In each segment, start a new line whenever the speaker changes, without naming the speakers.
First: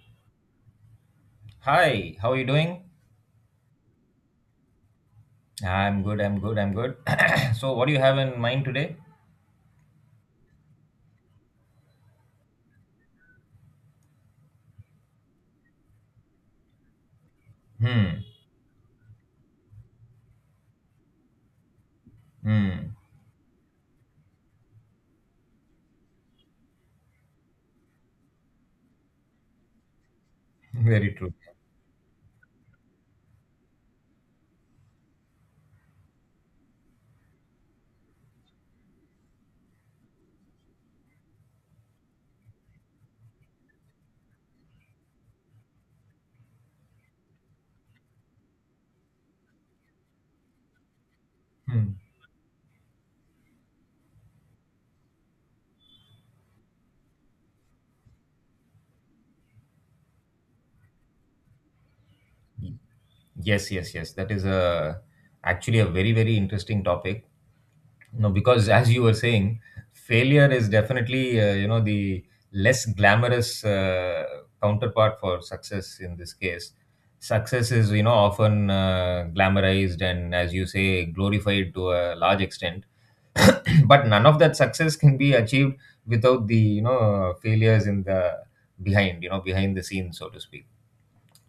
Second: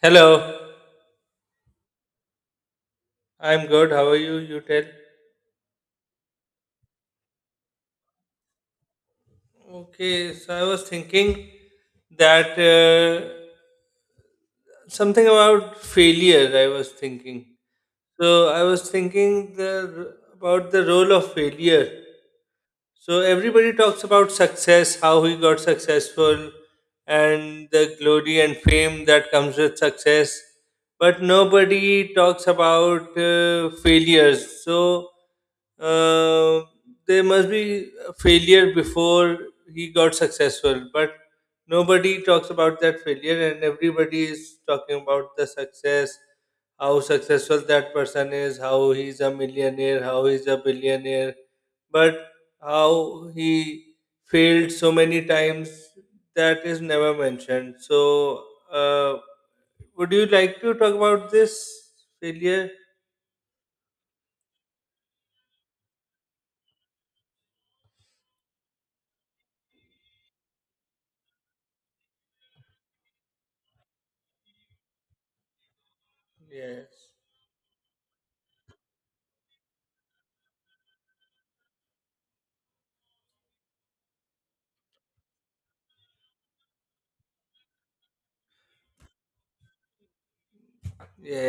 Hello,
Hi, how are you doing?
I'm good. How are you? You tell.
I'm good, I'm good, I'm good. So, what do you have in mind today?
Okay, so I was thinking that something about failure. I was thinking.
Hmm.
So I was thinking the about the role of failure.
Hmm.
So everybody talks about success, how he got successful, and the glory and fame that comes with success.
Very
But
true.
nobody talks about failures. So uh, there must be a failure before he got successful. But nobody talks about that failure, and everybody is talking about the success, how successful that person is, how he's a millionaire, how he's a billionaire.
Hmm.
But how he failed so many times that is never mentioned, so uh, would you like to talk about this failure?
Yes, yes, yes. That is a actually a very, very interesting topic. No, because as you were saying, failure is definitely, the less glamorous, counterpart for success in this case.
Yes,
Success is, often glamorized and, as you say, glorified to a large extent. But none of that success can be achieved without the failures in the behind you know behind the scenes, so to speak.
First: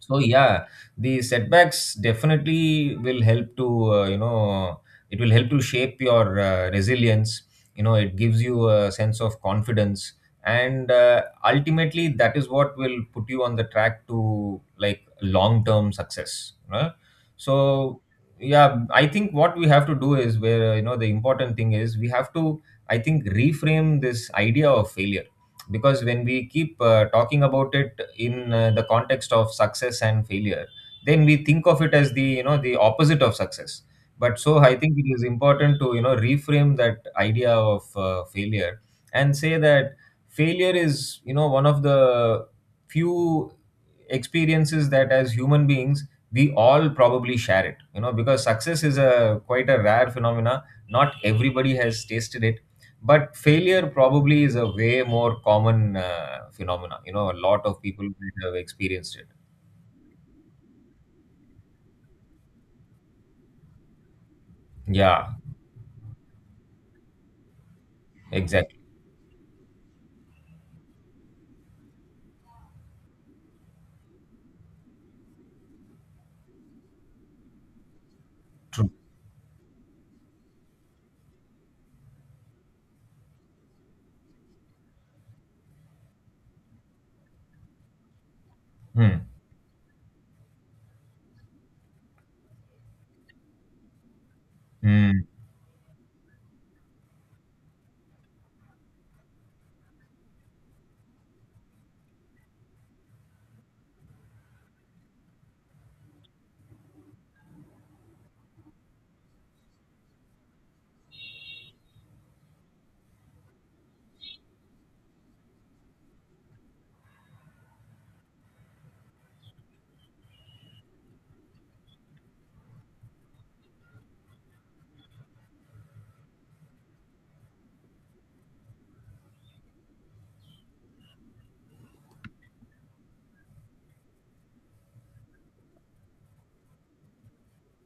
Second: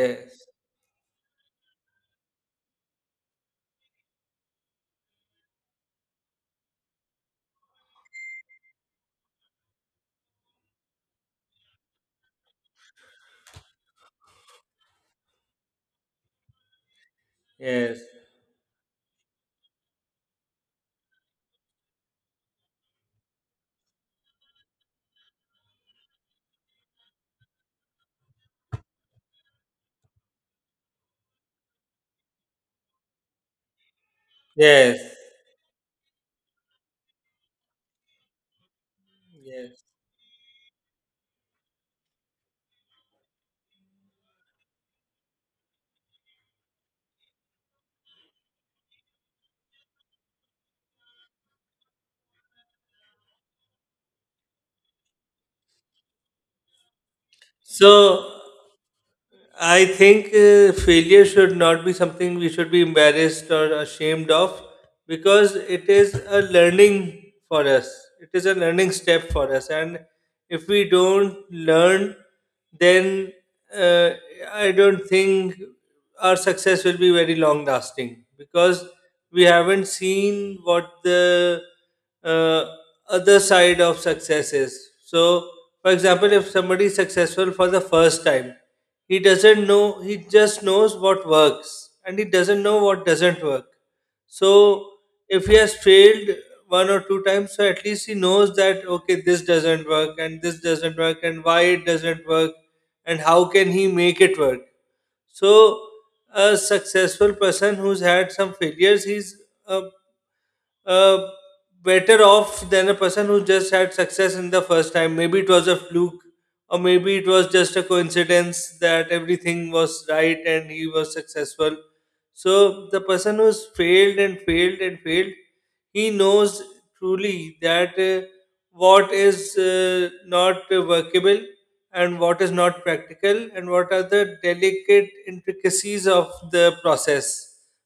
So, yeah, the setbacks definitely will help to shape your resilience. It gives you a sense of confidence, and ultimately that is what will put you on the track to, like, long term success, right? So,
yes,
yeah, I think what we have to do is, where you know the important thing is, we have to, I think, reframe this idea of failure, because when we keep, talking about it in, the context of success and failure, then we think of it as the you know the opposite of success. But so I think it
yes,
is important to, reframe that idea of failure, and say
yes.
that failure is, one of the few experiences that, as human beings, we all probably share it, because success is a quite a rare phenomena, not everybody has tasted it, but failure probably is a way more common, phenomena, a lot of people
So
will have experienced it.
I think failure should not be something we should be embarrassed or ashamed of,
Yeah.
because it is a learning for us. It is a
Exactly.
learning step for us. And if we don't learn, then uh, I don't think our success will be very long lasting, because
True.
we haven't seen what the uh, other side of success is. So, for example, if somebody is successful for the first time, he
Hmm.
doesn't know, he just knows what works and he doesn't know what doesn't work. So,
Hmm.
if he has failed one or two times, so at least he knows that, okay, this doesn't work and this doesn't work and why it doesn't work and how can he make it work. So, a successful person who's had some failures, he's a uh, better off than a person who just had success in the first time. Maybe it was a fluke, or maybe it was just a coincidence that everything was right and he was successful. So the person who's failed and failed and failed, he knows truly that what is not workable and what is not practical and what are the delicate intricacies of the process,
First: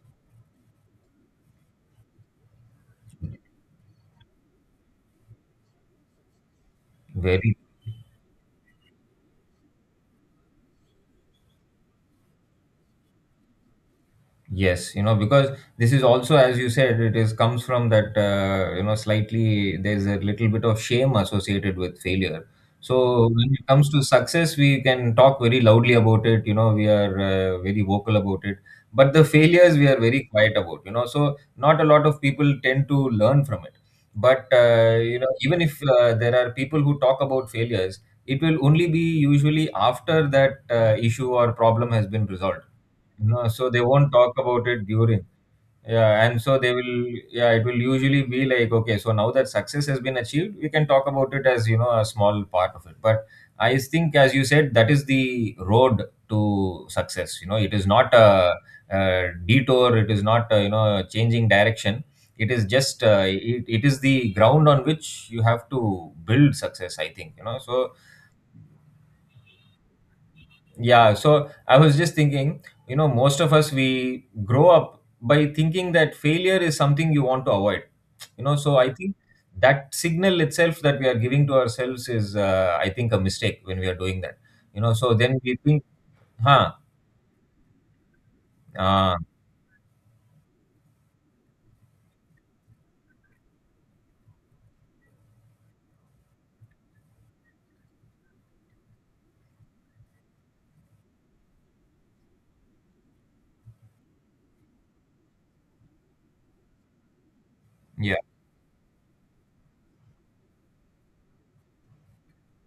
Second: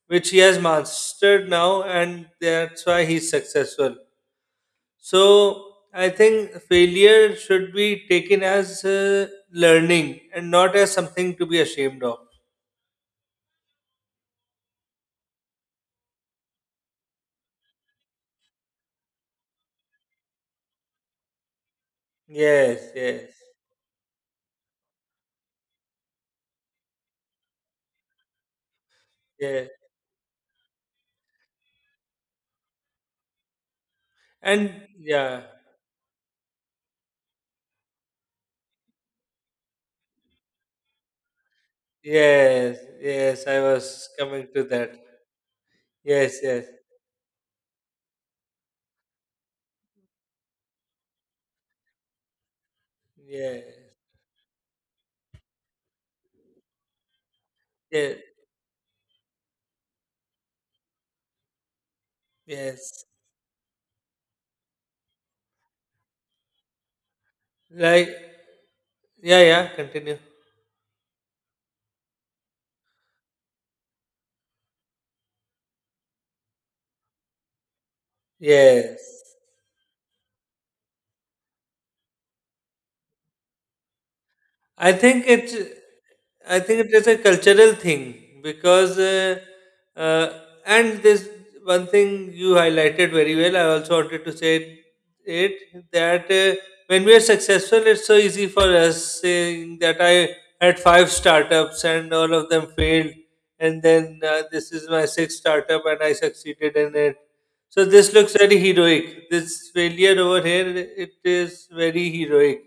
which he has mastered now, and that's why he's successful. So I think failure
very
should be taken as learning and not as something to be ashamed of.
Yes, because this is also, as you said, it is comes from that, slightly, there's a little bit of shame associated with failure.
Yes,
So
yes,
when it comes to success, we can talk very loudly about it. We are very vocal about it, but the
yes.
failures we are very quiet about. So not a lot of people tend to learn from it. But,
And yeah,
even if, there are people who talk about failures, it will only be usually after that issue or problem has been resolved.
yes, yes,
No,
I
so they
was
won't talk
coming to
about it
that.
during. Yeah,
Yes,
and so
yes,
they will, yeah, it will usually be like, okay, so now that success has been achieved, we can talk about it as, a small part of it. But
yes,
I think, as you said, that is the road to success. It is not
yes,
a detour, it is not, changing direction. It is just,
yes.
it is the ground on which you have to build success, I think, So,
Like, yeah, yeah, continue.
yeah, so I was just thinking, most of us, we grow up by thinking that failure is something you want to avoid. So I think
Yes,
that signal itself that we are giving to ourselves is, I think, a mistake when we are doing that.
I
So
think
then
it's
we think,
I
huh,
think it is a cultural thing, because
uh,
uh, and this one thing you highlighted very well. I also wanted to say it, that when we are successful, it's so easy for us saying that I had five startups and all of them failed, and then this is my sixth startup and I succeeded in it, so this
yeah,
looks very heroic. This failure over here, it is very heroic.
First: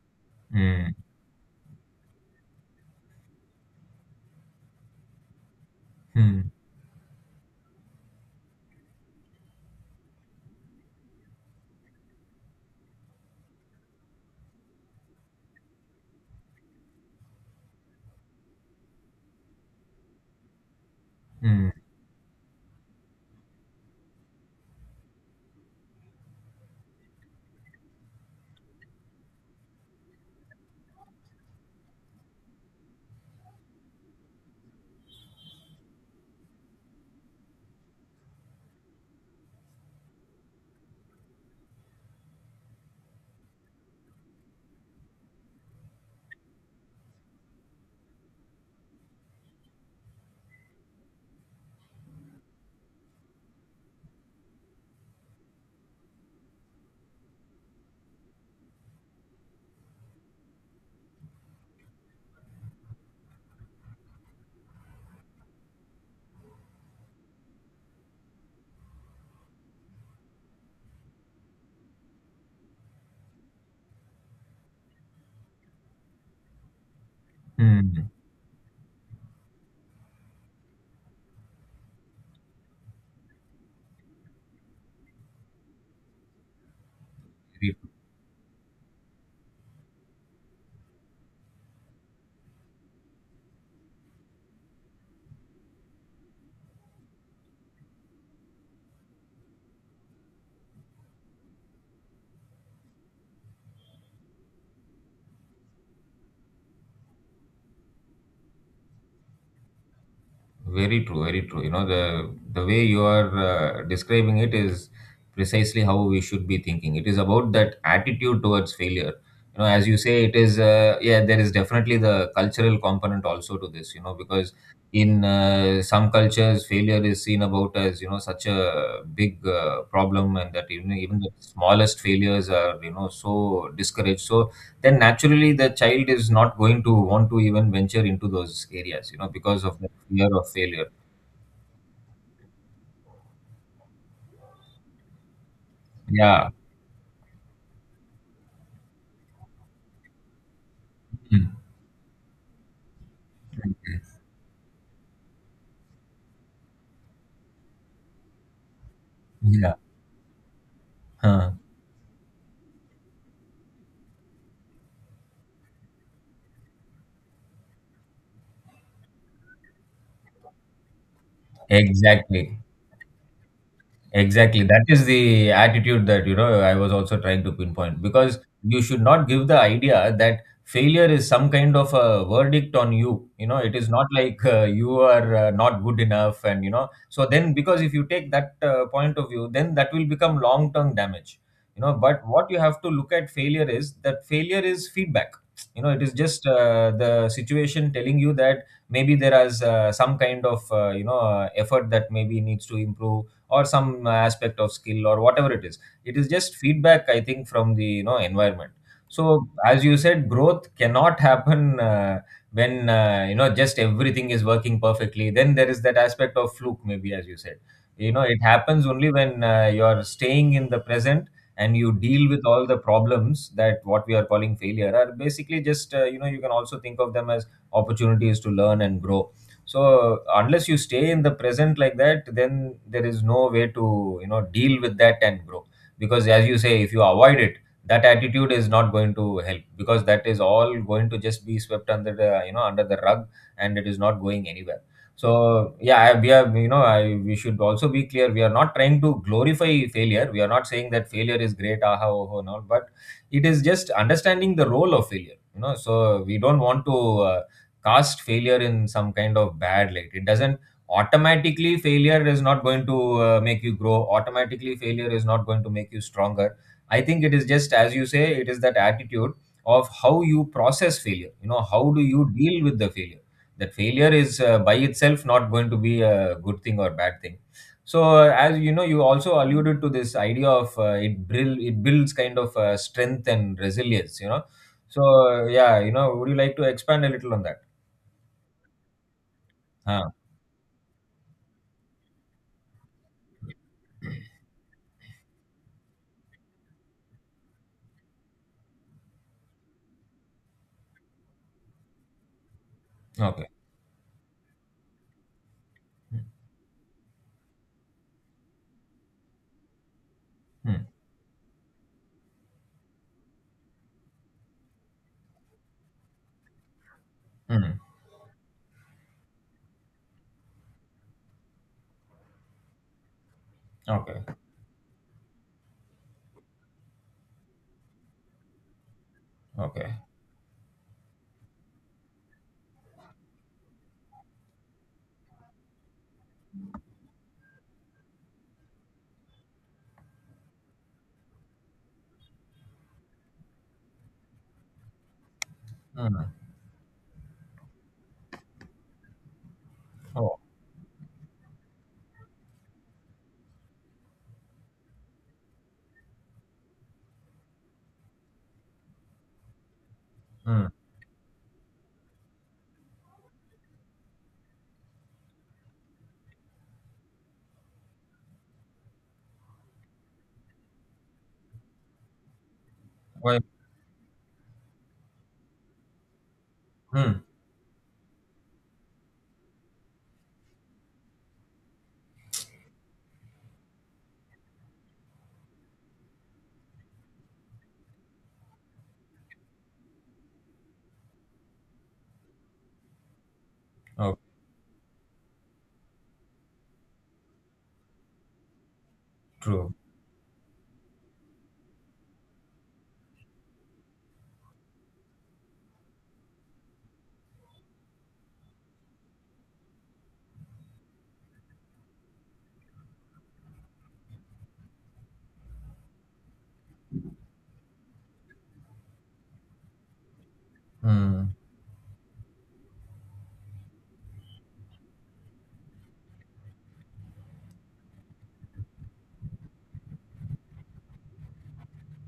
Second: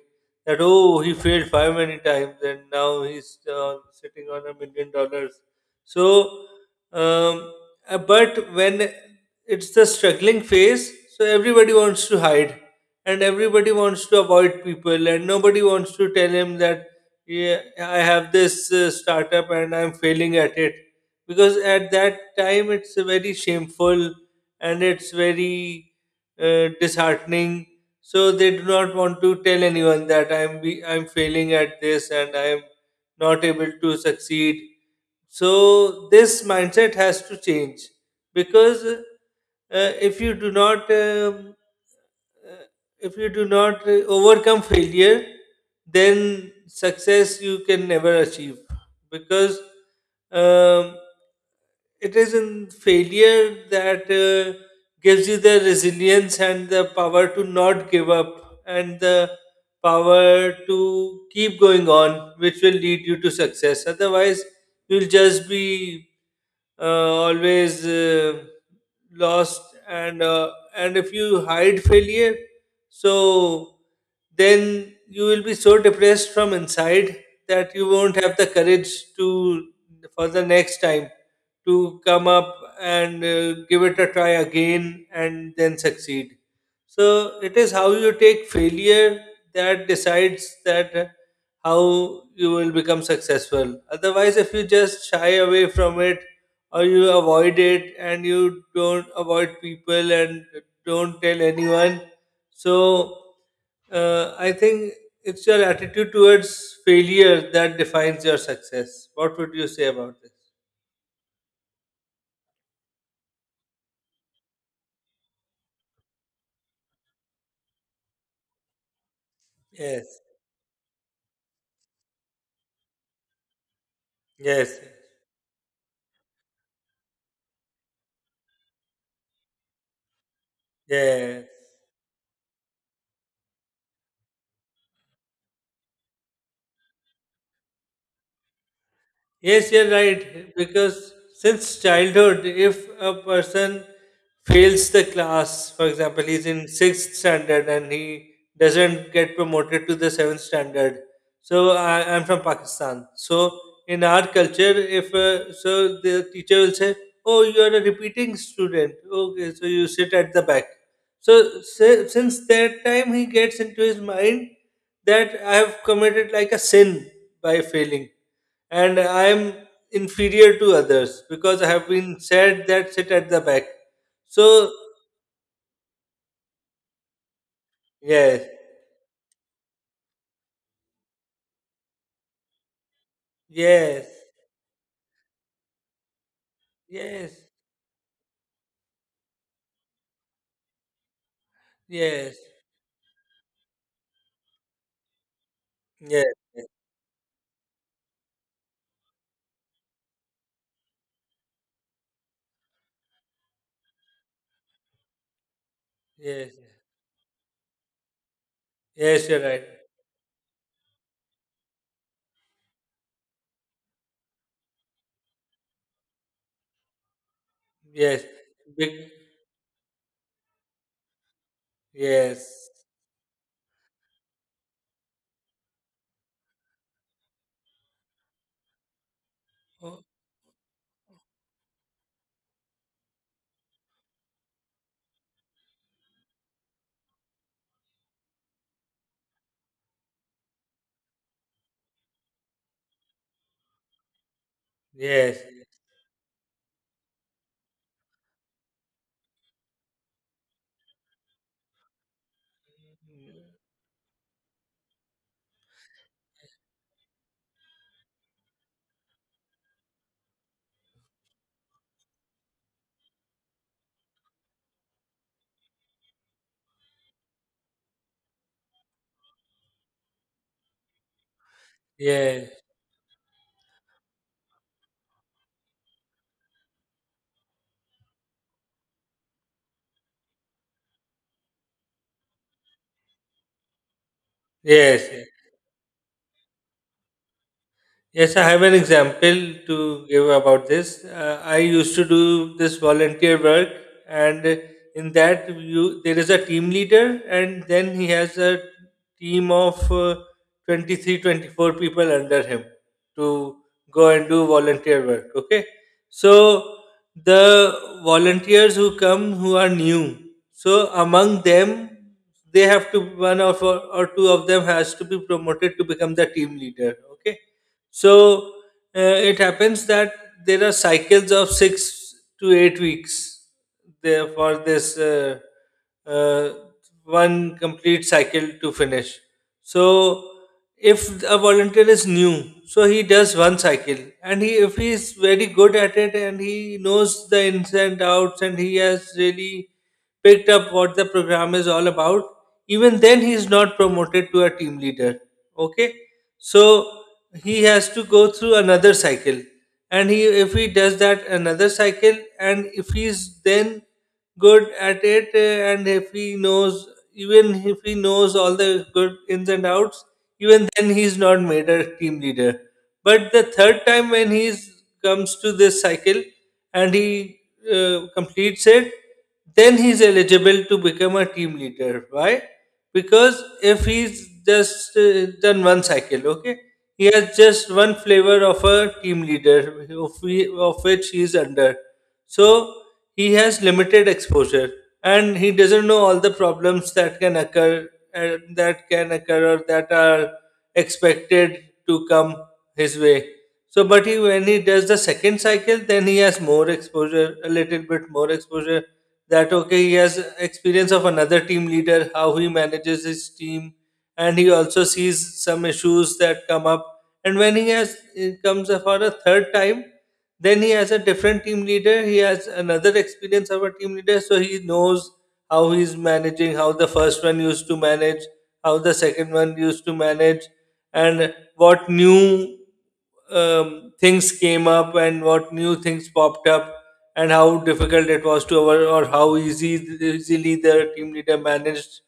That
mm,
oh, he failed five many times, and now he's sitting on $1 million. So,
mm,
um, but when it's the struggling phase, so everybody wants to hide, and everybody wants to avoid people, and nobody wants to tell him that yeah, I have this startup and I'm failing at it, because
mm,
at that time it's a very shameful and it's very disheartening. So they do not want to tell anyone that I'm failing at this and I'm not able to succeed. So this mindset has to change, because if you do not uh, overcome failure, then success you can never achieve, because um, it is in failure that gives you the resilience and the power to not give up and the power to keep going on, which will lead you to success. Otherwise, you'll just be uh, always lost, and and if you hide failure, so then you will be so depressed from inside that you
mm.
won't have the courage to for the next time to come up and give it a try again and then succeed. So it is how you take failure that decides that how you will become successful. Otherwise, if you just shy away from it or you avoid it and you don't avoid people and don't tell anyone, so I think it's your attitude towards failure that defines your success. What would you say about this?
Very true, very true. The way you are describing it is precisely how we should be thinking. It is about that attitude towards failure. As you
Yes.
say, it is, yeah, there is definitely the cultural component also to this. Because
Yes.
in, some cultures, failure is seen about as, such a big problem, and that even the
Yes.
smallest failures are, so discouraged. So then naturally, the child is not going to want to even venture into those areas. Because
Yes,
of
you're
fear of
right.
failure.
Because since childhood, if a person fails the class, for example, he's
Yeah.
in sixth standard and he doesn't get promoted to the seventh standard.
Mm.
So I'm from Pakistan. So in our culture, if so, the teacher will say, "Oh, you are a repeating student. Okay, so
Yeah.
you sit at the back."
Huh.
So since that time, he gets into his mind that I have committed like a sin by failing and I am inferior to others because I have been
Exactly.
said that sit at the back.
Exactly.
So
That is the attitude that, I was also trying to pinpoint, because
yes,
you should not give the idea that failure is some kind of a verdict on you. It is
yes,
not like, you are, not good enough, and, so
yes,
then because if you take that point of view, then that will become long term damage. But
yes,
what you have to look at failure is that failure is feedback. It is
yes,
just,
yes,
the situation telling you that maybe there is, some kind of, effort that maybe needs to improve, or some aspect of skill, or whatever it is. It is
yes,
just feedback, I think, from the environment.
yes, you're
So,
right.
as you said, growth cannot happen when, just everything is working perfectly, then there is that aspect of fluke, maybe, as you said.
Yes,
It happens
Big,
only when, you're staying in the present, and you deal with all
yes,
the problems that what we are calling failure are basically just, you can also think of them as opportunities to learn and grow. So
oh,
unless you stay in the present like that, then there is no way to, deal with that and grow. Because, as you say, if you avoid it, that attitude is not going to help, because that is all going to just be swept under the you know under the rug, and it is not going anywhere.
yes,
So, yeah, I- we are you know I, we should also be clear, we are not trying to glorify failure, we are not saying that failure is great, aha, oh, oh, no, but it is just understanding the role of failure, so we don't want to, cast failure in some kind of bad light. It doesn't Automatically, failure is not going to make you grow. Automatically, failure is not going to make you stronger. I think it is just, as you say, it is that attitude of how you process failure. How do you
yes,
deal with the failure? That failure is, by itself, not going to be a good thing or bad thing. So, as you know, you also alluded to this idea of, it builds kind of, strength and resilience. So,
yes, yes.
yeah, would you like to expand a little on that?
Yes, I have an example to
Ah,
give about this. I used to do this volunteer work, and in that, there is a team leader, and then he has a team of 23 24 people under him
okay.
to go and do volunteer work. Okay, so the volunteers who come who are new,
Mm,
so among them, they have to one of or two of them has to be promoted to become the team leader. Okay,
mm,
so it happens that there are cycles of 6 to 8 weeks
okay,
there for this uh, one complete cycle to finish. So
okay.
if a volunteer is new, so he does one cycle, and he if he is very good at it and he knows the ins and outs and he has really picked up what the program is all about. Even then, he's not promoted to a team leader. Okay,
Mm,
so he has to go through another cycle, and he
oh,
if he does that another cycle, and if he's then good at it, and if he knows even if he knows all the good ins and outs, even
mm,
then he's not made a team leader. But the third time, when he comes to this cycle and he completes it, then he's eligible to become a team leader. Why?
why?
Because if he's just done one cycle, okay, he
Mm,
has just one flavor of a team leader, of which he's under. So he has limited exposure and he doesn't know all the problems that can occur, or that are expected to come his way. So, but
oh,
he when he does the second cycle, then he has more exposure, a little bit more exposure, that
true.
okay, he has experience of another team leader, how he manages his team, and he also sees some issues that come up. And when he has it comes for a third time, then he has a different team leader, he has another experience of a team leader, so he knows how he's managing, how the first one used to manage, how the second one used to manage,
Mm,
and what new things came up and what new things popped up and how difficult it was to over or how easy easily the team leader managed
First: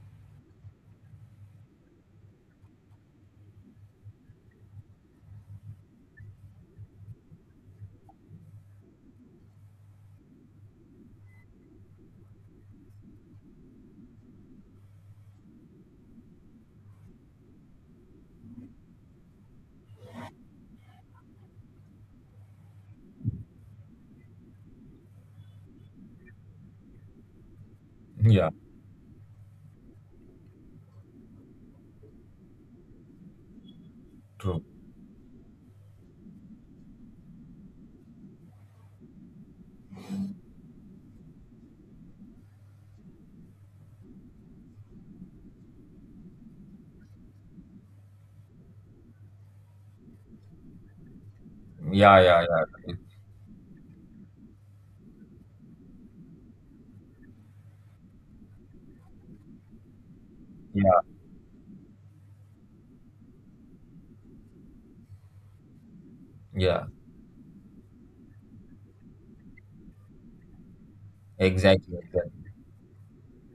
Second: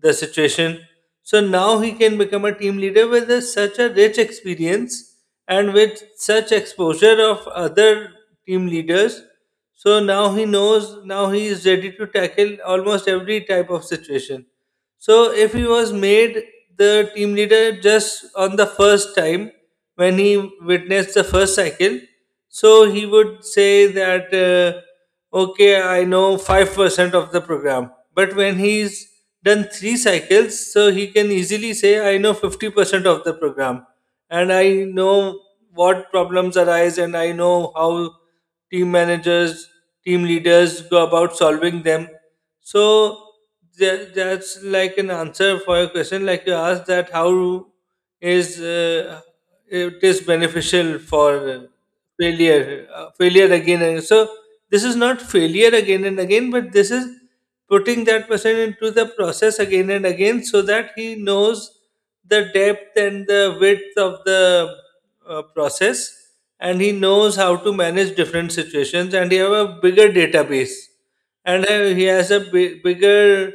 the situation. So now he can become a team leader with such a rich experience and with such exposure of other team leaders. So now he knows, now he is ready to tackle almost every type of situation. So if he was made the team leader just on the first time when he witnessed the first cycle, so he would say that okay, I know 5% of the program. But
yeah,
when he's done three cycles, so he can easily say I know 50% of the program, and
true.
I know what problems arise, and I know how team managers, team leaders go about solving them. So that's like an answer for your question. Like you asked that how is it is beneficial for
Yeah, yeah,
failure,
yeah,
uh, failure again. And so this is not failure again and again, but this is putting that person into the process again and again, so that
yeah,
he knows the depth and the width of the process, and
yeah.
he knows how to manage different situations and he have a bigger database, and
Exactly,
he has a
exactly.
bigger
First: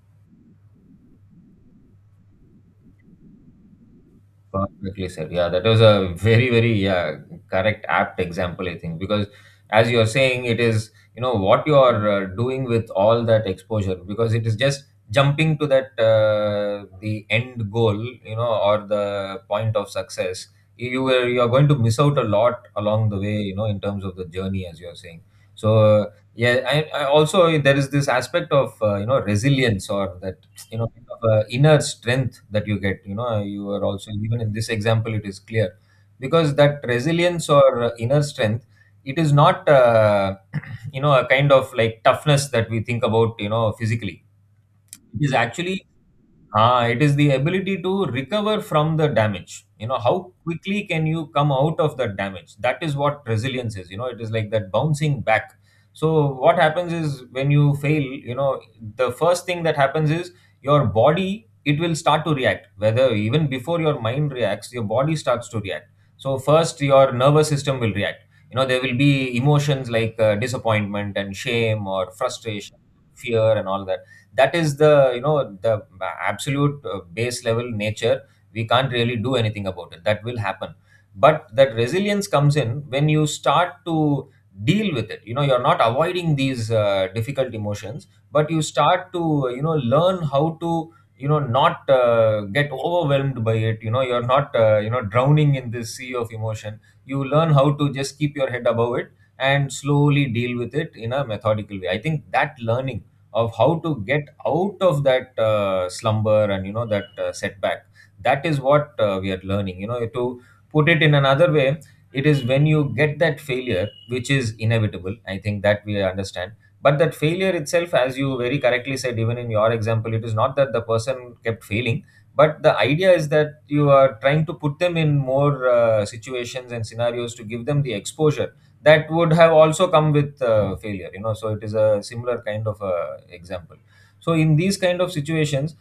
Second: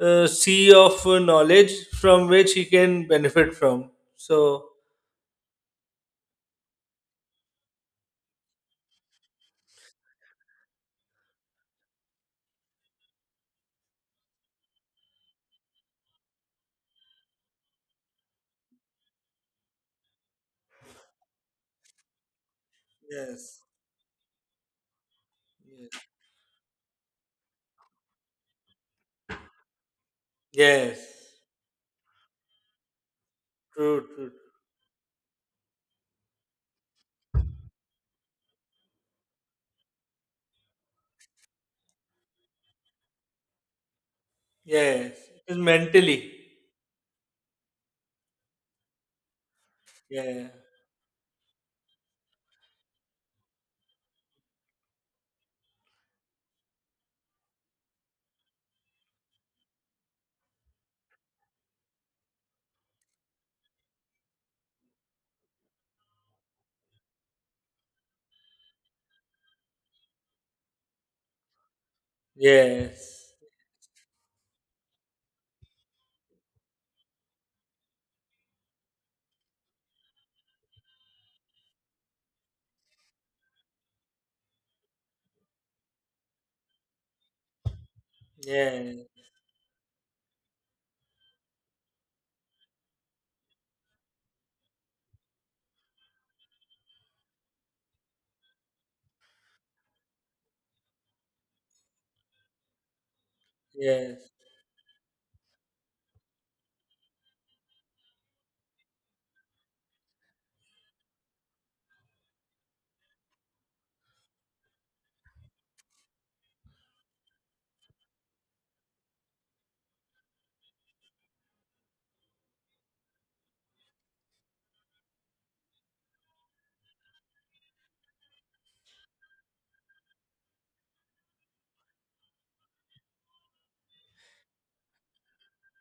sea of knowledge from which he can benefit from. So
Perfectly said. Yeah, that was a very, very, yeah, correct, apt example, I think, because, as you're saying, it is what you're doing with all that exposure, because it is just jumping to that the end goal, or the point of success. You are going to miss out a lot along the way,
yes,
in terms of the journey, as you're saying. So,
yes,
yeah, I also, there is this aspect of, resilience, or that, kind of
yes.
a inner strength that you get, you are
True,
also,
true, true.
even in this example, it is clear, because that resilience or, inner strength, it is not, a kind of like toughness that we think about, physically.
Yes,
It is
it's
actually.
mentally.
Ah, it is the ability to recover from the damage. How
Yeah,
quickly can you come out of that damage? That is what resilience is. It is like that bouncing back. So, what happens is when you fail, the first thing that happens is your body, it will start to react. Whether even before your mind reacts, your body starts to react. So, first, your nervous system will react. You know, there will be emotions like disappointment and shame or frustration,
yes,
fear, and all that. That is the you know the absolute base level nature. We can't really do anything about it, that will happen. But that resilience comes in when you start to deal with it. You're not avoiding these difficult emotions, but you
yes,
start to learn how to not get overwhelmed by it. You're not drowning in this sea of emotion. You learn how to just keep your head above it and slowly deal with it in a methodical way. I think that learning of how to get
yes,
out of that slumber and that setback, that is what we are learning. To put it in another way, it is when you get that failure, which is inevitable, I think, that we understand. But that failure itself, as you very correctly said, even in your example, it is not that the person kept failing, but the idea is that you are trying to put them in more situations and scenarios to give them the exposure that would have also come with failure. So it is a similar kind of example. So in these kind of situations,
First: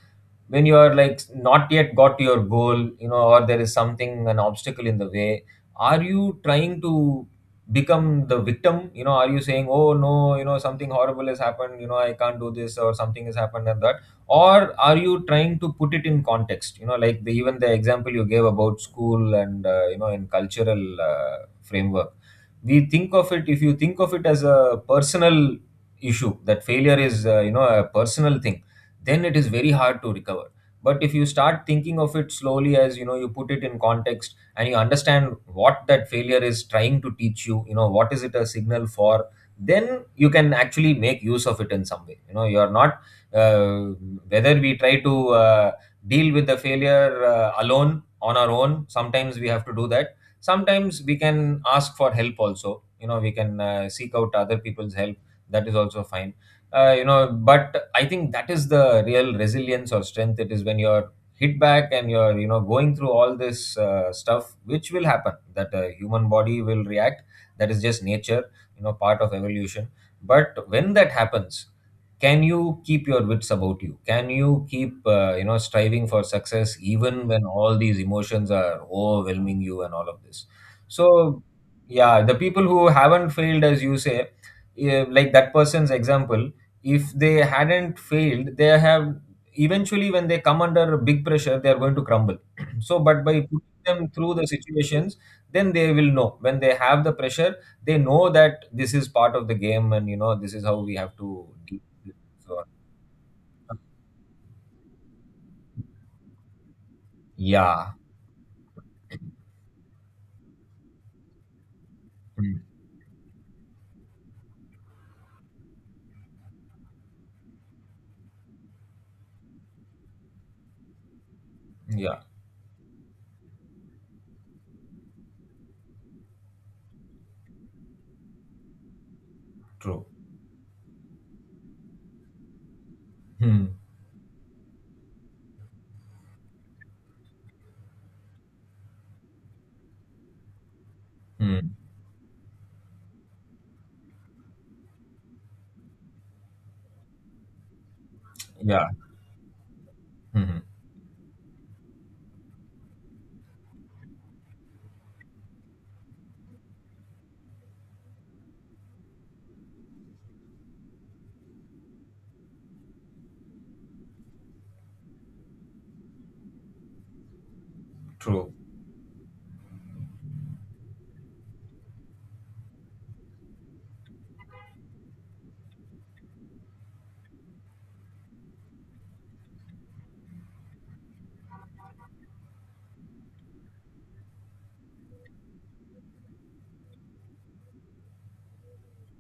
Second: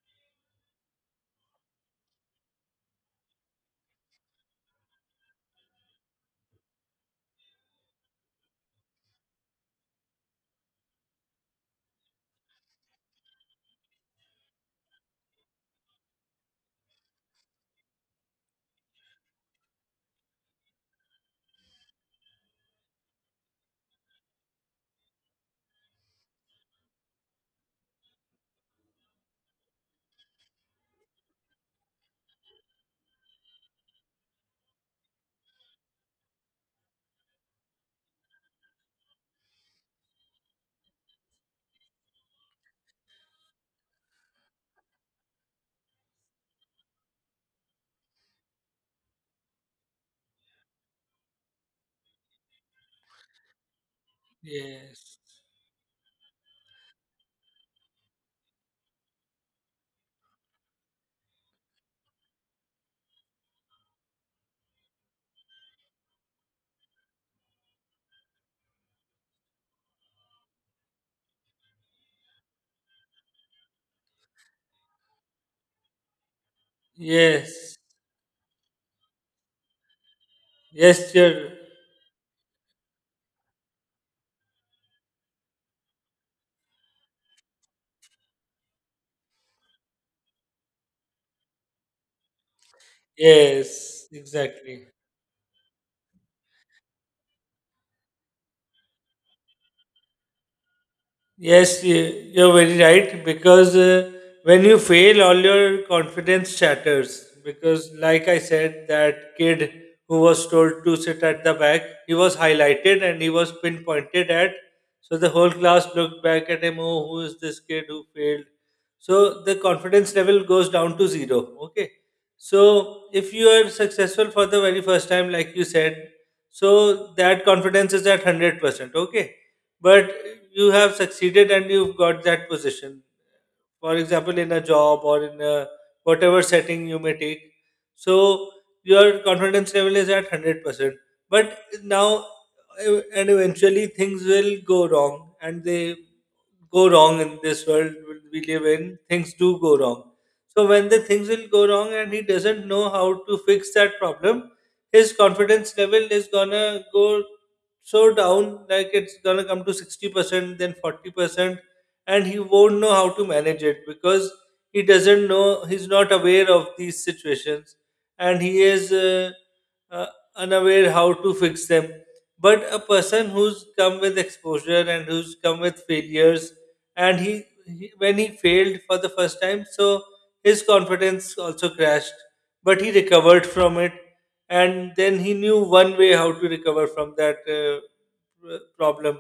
when you are like not yet got to your goal, you know, or there is something, an obstacle in the way, are you trying to become the victim? You know, are you saying, "Oh no, you know, something horrible has happened, you know, I can't do this," or something has happened and that? Or are you trying to put it in context? You know, like even the example you gave about school and you know, in cultural framework, we think of it, if you think of it as a personal issue, that failure is you know, a personal thing, then it is very hard to recover. But if you start thinking of it slowly, as you know, you put it in context and you understand what that failure is trying to teach you, you know, what is it a signal for, then you can actually make use of it in some way. You know, you are not, uh, whether we try to deal with the failure alone on our own, sometimes we have to do that. Sometimes we can ask for help also. You know, we can seek out other people's help.
yes,
That is also fine. You know, but I think that is the real resilience or strength. It is when you're hit back and you're, you know, going through all this stuff which will happen, that human body will react. That is just nature, you know, part of evolution. But when that happens, can you keep your wits about you? Can you keep you know, striving for success even when all
yes,
these emotions are overwhelming you and all of this?
yes.
So yeah, the people who haven't failed, as you say, yeah, like that person's example, if they hadn't failed, they have, eventually when they come under big pressure, they are going to crumble. So but by putting
Yes,
them through the
exactly.
situations, then they will know when they have the pressure, they know that this is part of the game and, you know, this is how we have to deal
Yes,
with it.
you're
So
very right, because when you fail, all your confidence shatters.
yeah.
Because, like I said, that kid who was told to sit at the back, he was
Mm.
highlighted and he was pinpointed at. So the whole class looked back at him. Oh, who is this kid who failed? So the confidence level goes down to zero. Okay.
Yeah,
So if you are successful for the very first time, like you said, so that confidence is at 100%. Okay,
true.
but you have succeeded and you've got that position,
Hmm.
for example, in a job or in a whatever setting you may take, so your confidence level is at 100%.
Hmm.
But now and eventually things will go wrong, and they go wrong. In this world we live in,
Yeah.
things do go wrong.
Hmm,
So when the things will go wrong and he doesn't know how to fix that problem, his confidence level is gonna go so down. Like, it's gonna come to 60%, then 40%, and he won't know how to manage it because he doesn't know, he's not aware of these situations, and
true.
he is uh, unaware how to fix them. But a person who's come with exposure and who's come with failures, and he when he failed for the first time, so his confidence also crashed, but he recovered from it. And then he knew one way how to recover from that problem.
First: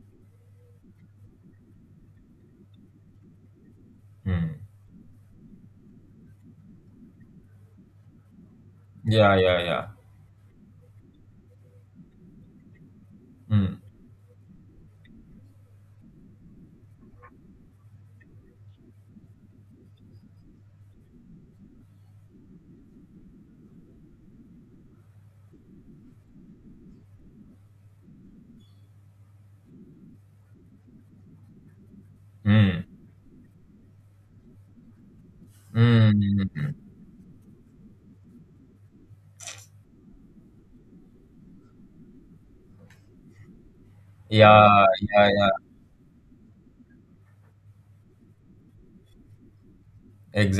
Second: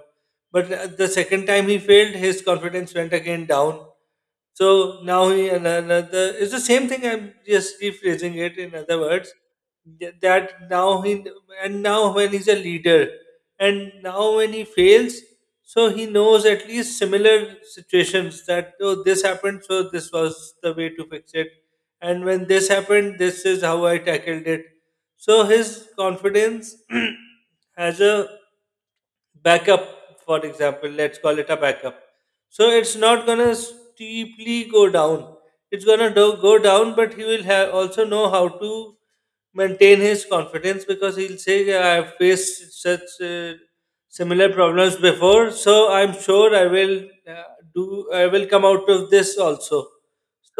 But the second time he failed, his confidence went again down.
Hmm.
So now another. It's the same thing. I'm just rephrasing it. In other words,
Yeah, yeah, yeah.
that now he, and now when he's a leader,
Hmm.
and now when he fails, so he knows at least similar situations that, oh, this happened, so this was the way to fix it, and when this happened, this is how I tackled it. So his confidence has a backup. For example, let's call it a backup. So
Hmm.
it's not gonna steeply go down. It's
Hmm.
gonna do, go
Hmm.
down, but he will have also know how to maintain his confidence because he'll say, "Yeah, I've faced such similar
yeah
problems
yeah yeah
before, so I'm sure I will uh, do. I will come out of this also."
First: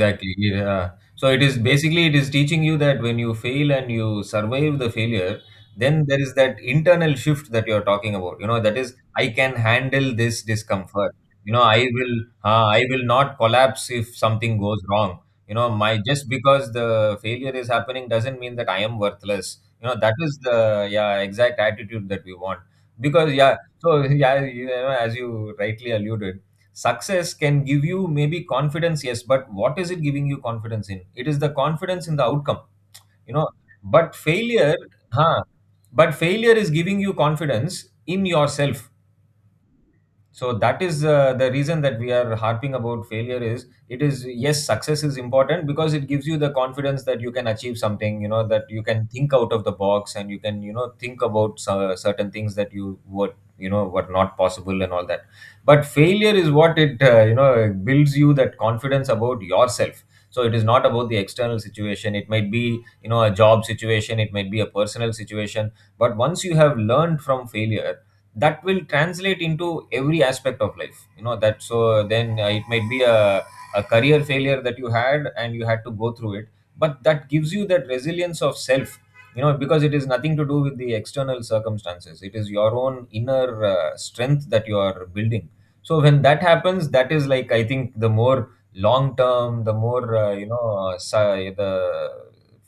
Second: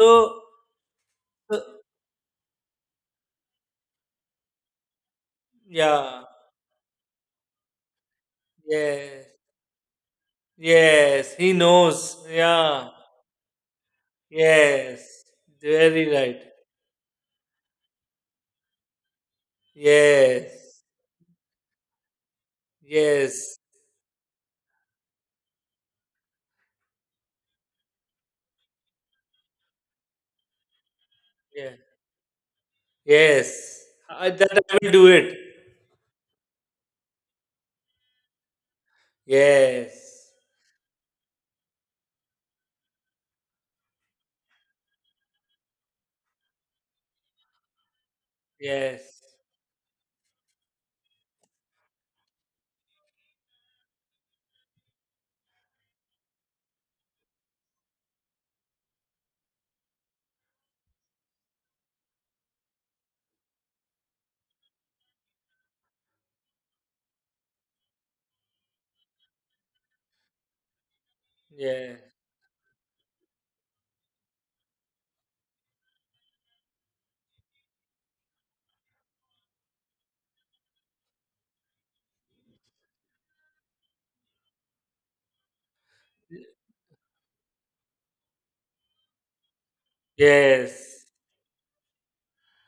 So
Yeah. So it is
uh,
basically, it is teaching you that when you fail and you survive the failure, then there
yeah,
is that internal shift that you're talking about. You know, that is,
yes,
I can handle this discomfort.
yes,
You
he
know, I will
knows.
uh, I
Yeah,
will not collapse if something goes wrong.
yes,
You know, my,
very
just
right.
because the failure is happening doesn't mean that I am worthless. You know, that is
Yes.
the, yeah, exact attitude that we want. Because yeah,
Yes.
so yeah, you know, as you rightly alluded, success can give you maybe confidence, yes, but what is it giving you confidence in? It is the
Yeah.
confidence in the outcome, you know.
Yes.
But
I, that
failure,
I will do it.
huh, but failure is giving you confidence in yourself.
Yes.
So that is the reason that we are harping about failure. Is it, is, yes, success is important because it gives you the confidence that you can achieve something, you know, that you can
Yes.
think out of the box and you can, you know, think about certain things that you were, were not possible and all that. But failure is what it builds you, that confidence about yourself. So it is not about the external situation. It might be, you know, a job situation, it might be a personal situation. But once you have learned from failure, that will translate into every aspect of life. You know, that,
Yes.
so then it might be a career failure that you had and you had to go through it, but that gives you that resilience of self, you know, because it is nothing to do with the external circumstances. It is your own inner strength that you are building. So when that happens, that is like, I think, the more long term, the more
Yes.
the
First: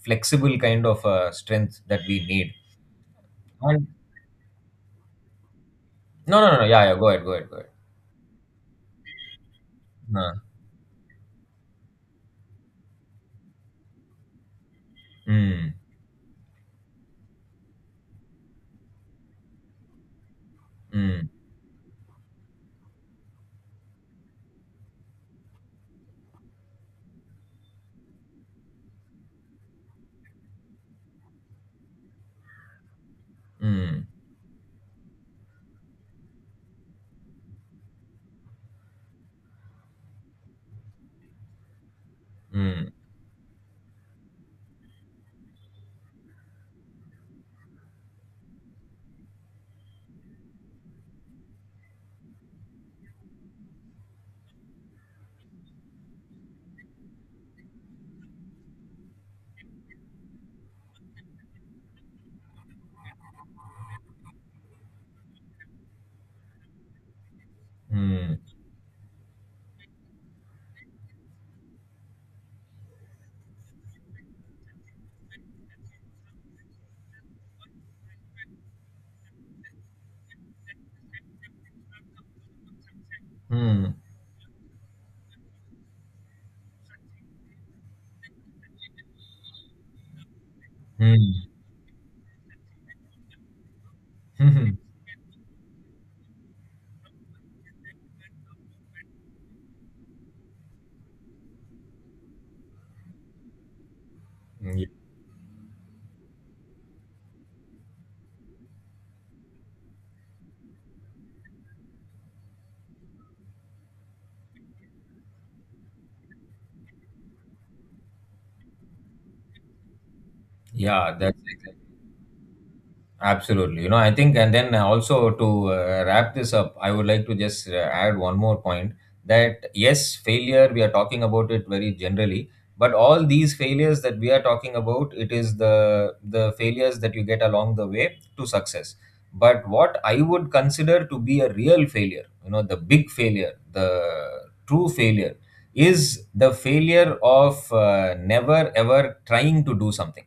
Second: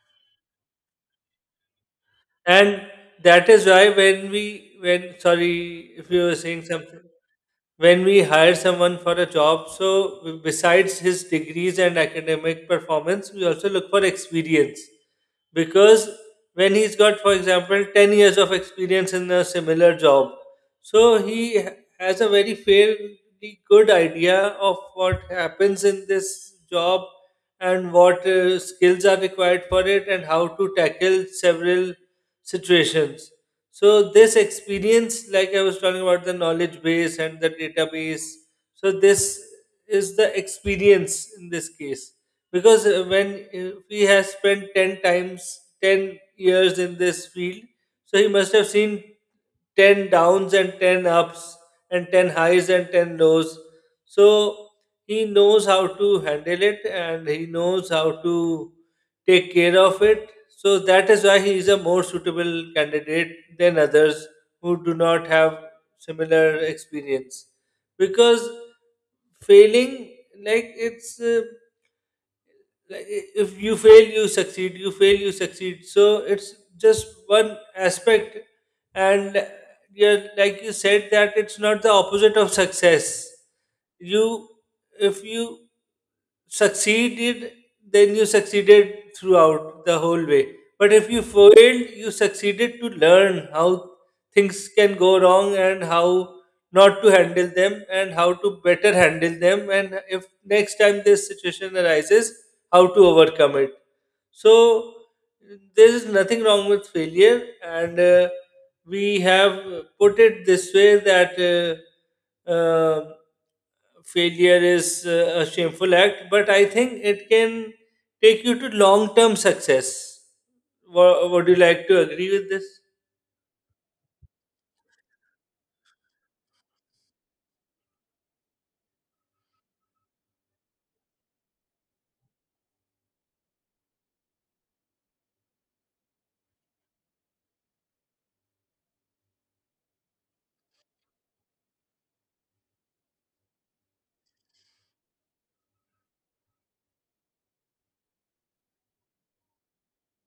flexible kind of strength that we need.
And that is
And
why when we when sorry, if you were
no,
saying
yeah,
something,
go ahead, go ahead go
when we hire someone for a job,
ahead
so besides his degrees and academic performance, we also look for experience.
Mm,
Because when he's got, for example, 10 years of experience in a similar job, so
mm,
has a very fairly good idea of what happens in this job, and what skills are required for it, and how to tackle several situations. So
mm,
this experience, like I was talking about the knowledge base and the database, so this is the experience in this case. Because
mm,
when he has spent 10 times 10 years in this field, so he must have seen 10 downs and 10 ups, and 10 highs and 10 lows. So he knows how to handle it, and he knows how to take care of it. So that is why he is a more suitable candidate than others who do not have similar experience. Because
mm,
failing, like, it's like, if you fail you succeed, you fail you succeed, so it's just one aspect. And yeah, like you said, that it's not the opposite of success.
mm,
You, if you succeeded, then you succeeded throughout the whole way. But if you failed, you succeeded to learn how things
mm.
can go wrong, and how not to handle them, and how to better handle them. And if next time this situation arises, how to overcome it. So there is nothing wrong with failure, and we have put it this way, that. Uh, uh, Failure is a shameful act, but I think it can take you to long term success.
Yeah, that's
Would you
exactly.
like to agree with this?
Absolutely. You know, I think, and then also to wrap this up, I would like to just add one more point that yes, failure, we are talking about it very generally, but all these failures that we are talking about, it is the failures that you get along the way to success. But what I would consider to be a real failure, you know, the big failure, the true failure, is the failure of never ever trying to do something.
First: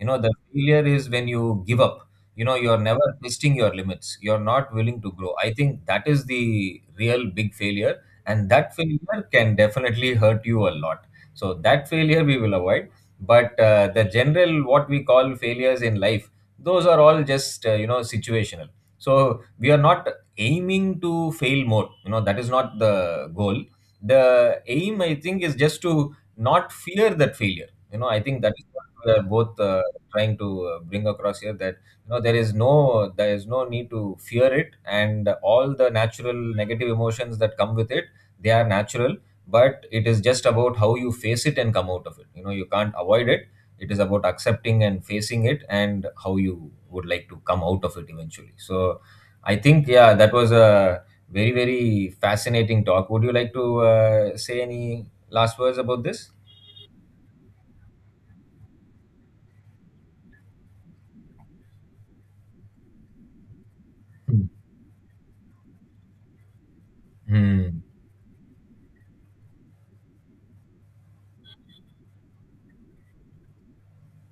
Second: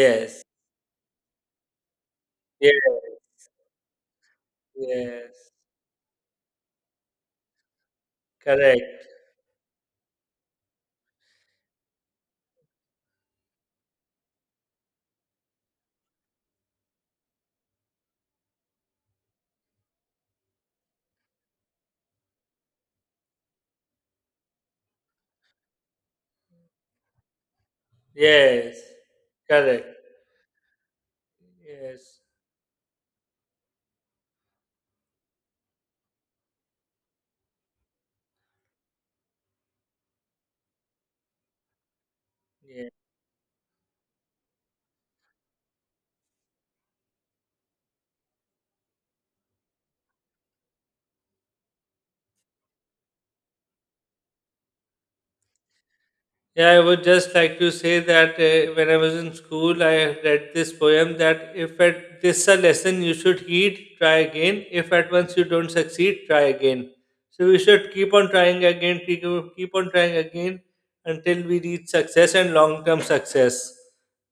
You know, the failure is when you give up. You know,
yes,
you're never testing your limits, you're not willing to grow.
yes,
I think that is the real big failure, and that
correct.
failure can definitely hurt you a lot. So that failure we will avoid. But the general, what we call failures in life, those are all just you know, situational. So we are not aiming to fail more. You know, that is not the goal. The aim, I think, is just to not fear that failure. You know, I think that is
Yes,
what we are both
correct.
trying to bring across here, that no,
Yes,
there is no need to fear it, and all the natural negative emotions that come with it, they are natural. But it is just about how you face it and come out of it. You know, you can't
yes.
avoid it. It is about accepting and facing it and how you would like to come out of it eventually. So I think, yeah, that was a very, very fascinating talk. Would you like to say any last words about this?
Yeah, I would just like to say that when I was in school, I read this poem that, if at this a lesson you should heed, try
Hmm.
again. If at once you don't succeed, try again. So we
Hmm.
should keep on trying again, keep, keep on trying again, until we reach success and long-term success.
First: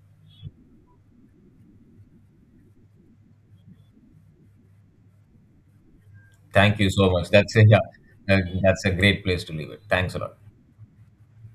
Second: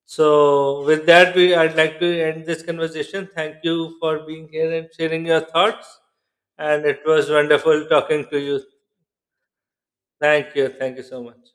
So with that, we I'd like to end this conversation. Thank you for being here and sharing your thoughts.
Thank
And
you
it
so much.
was
That's a, yeah,
wonderful talking to you.
that's a great place to leave it. Thanks a lot.
Thank you. Thank you so much.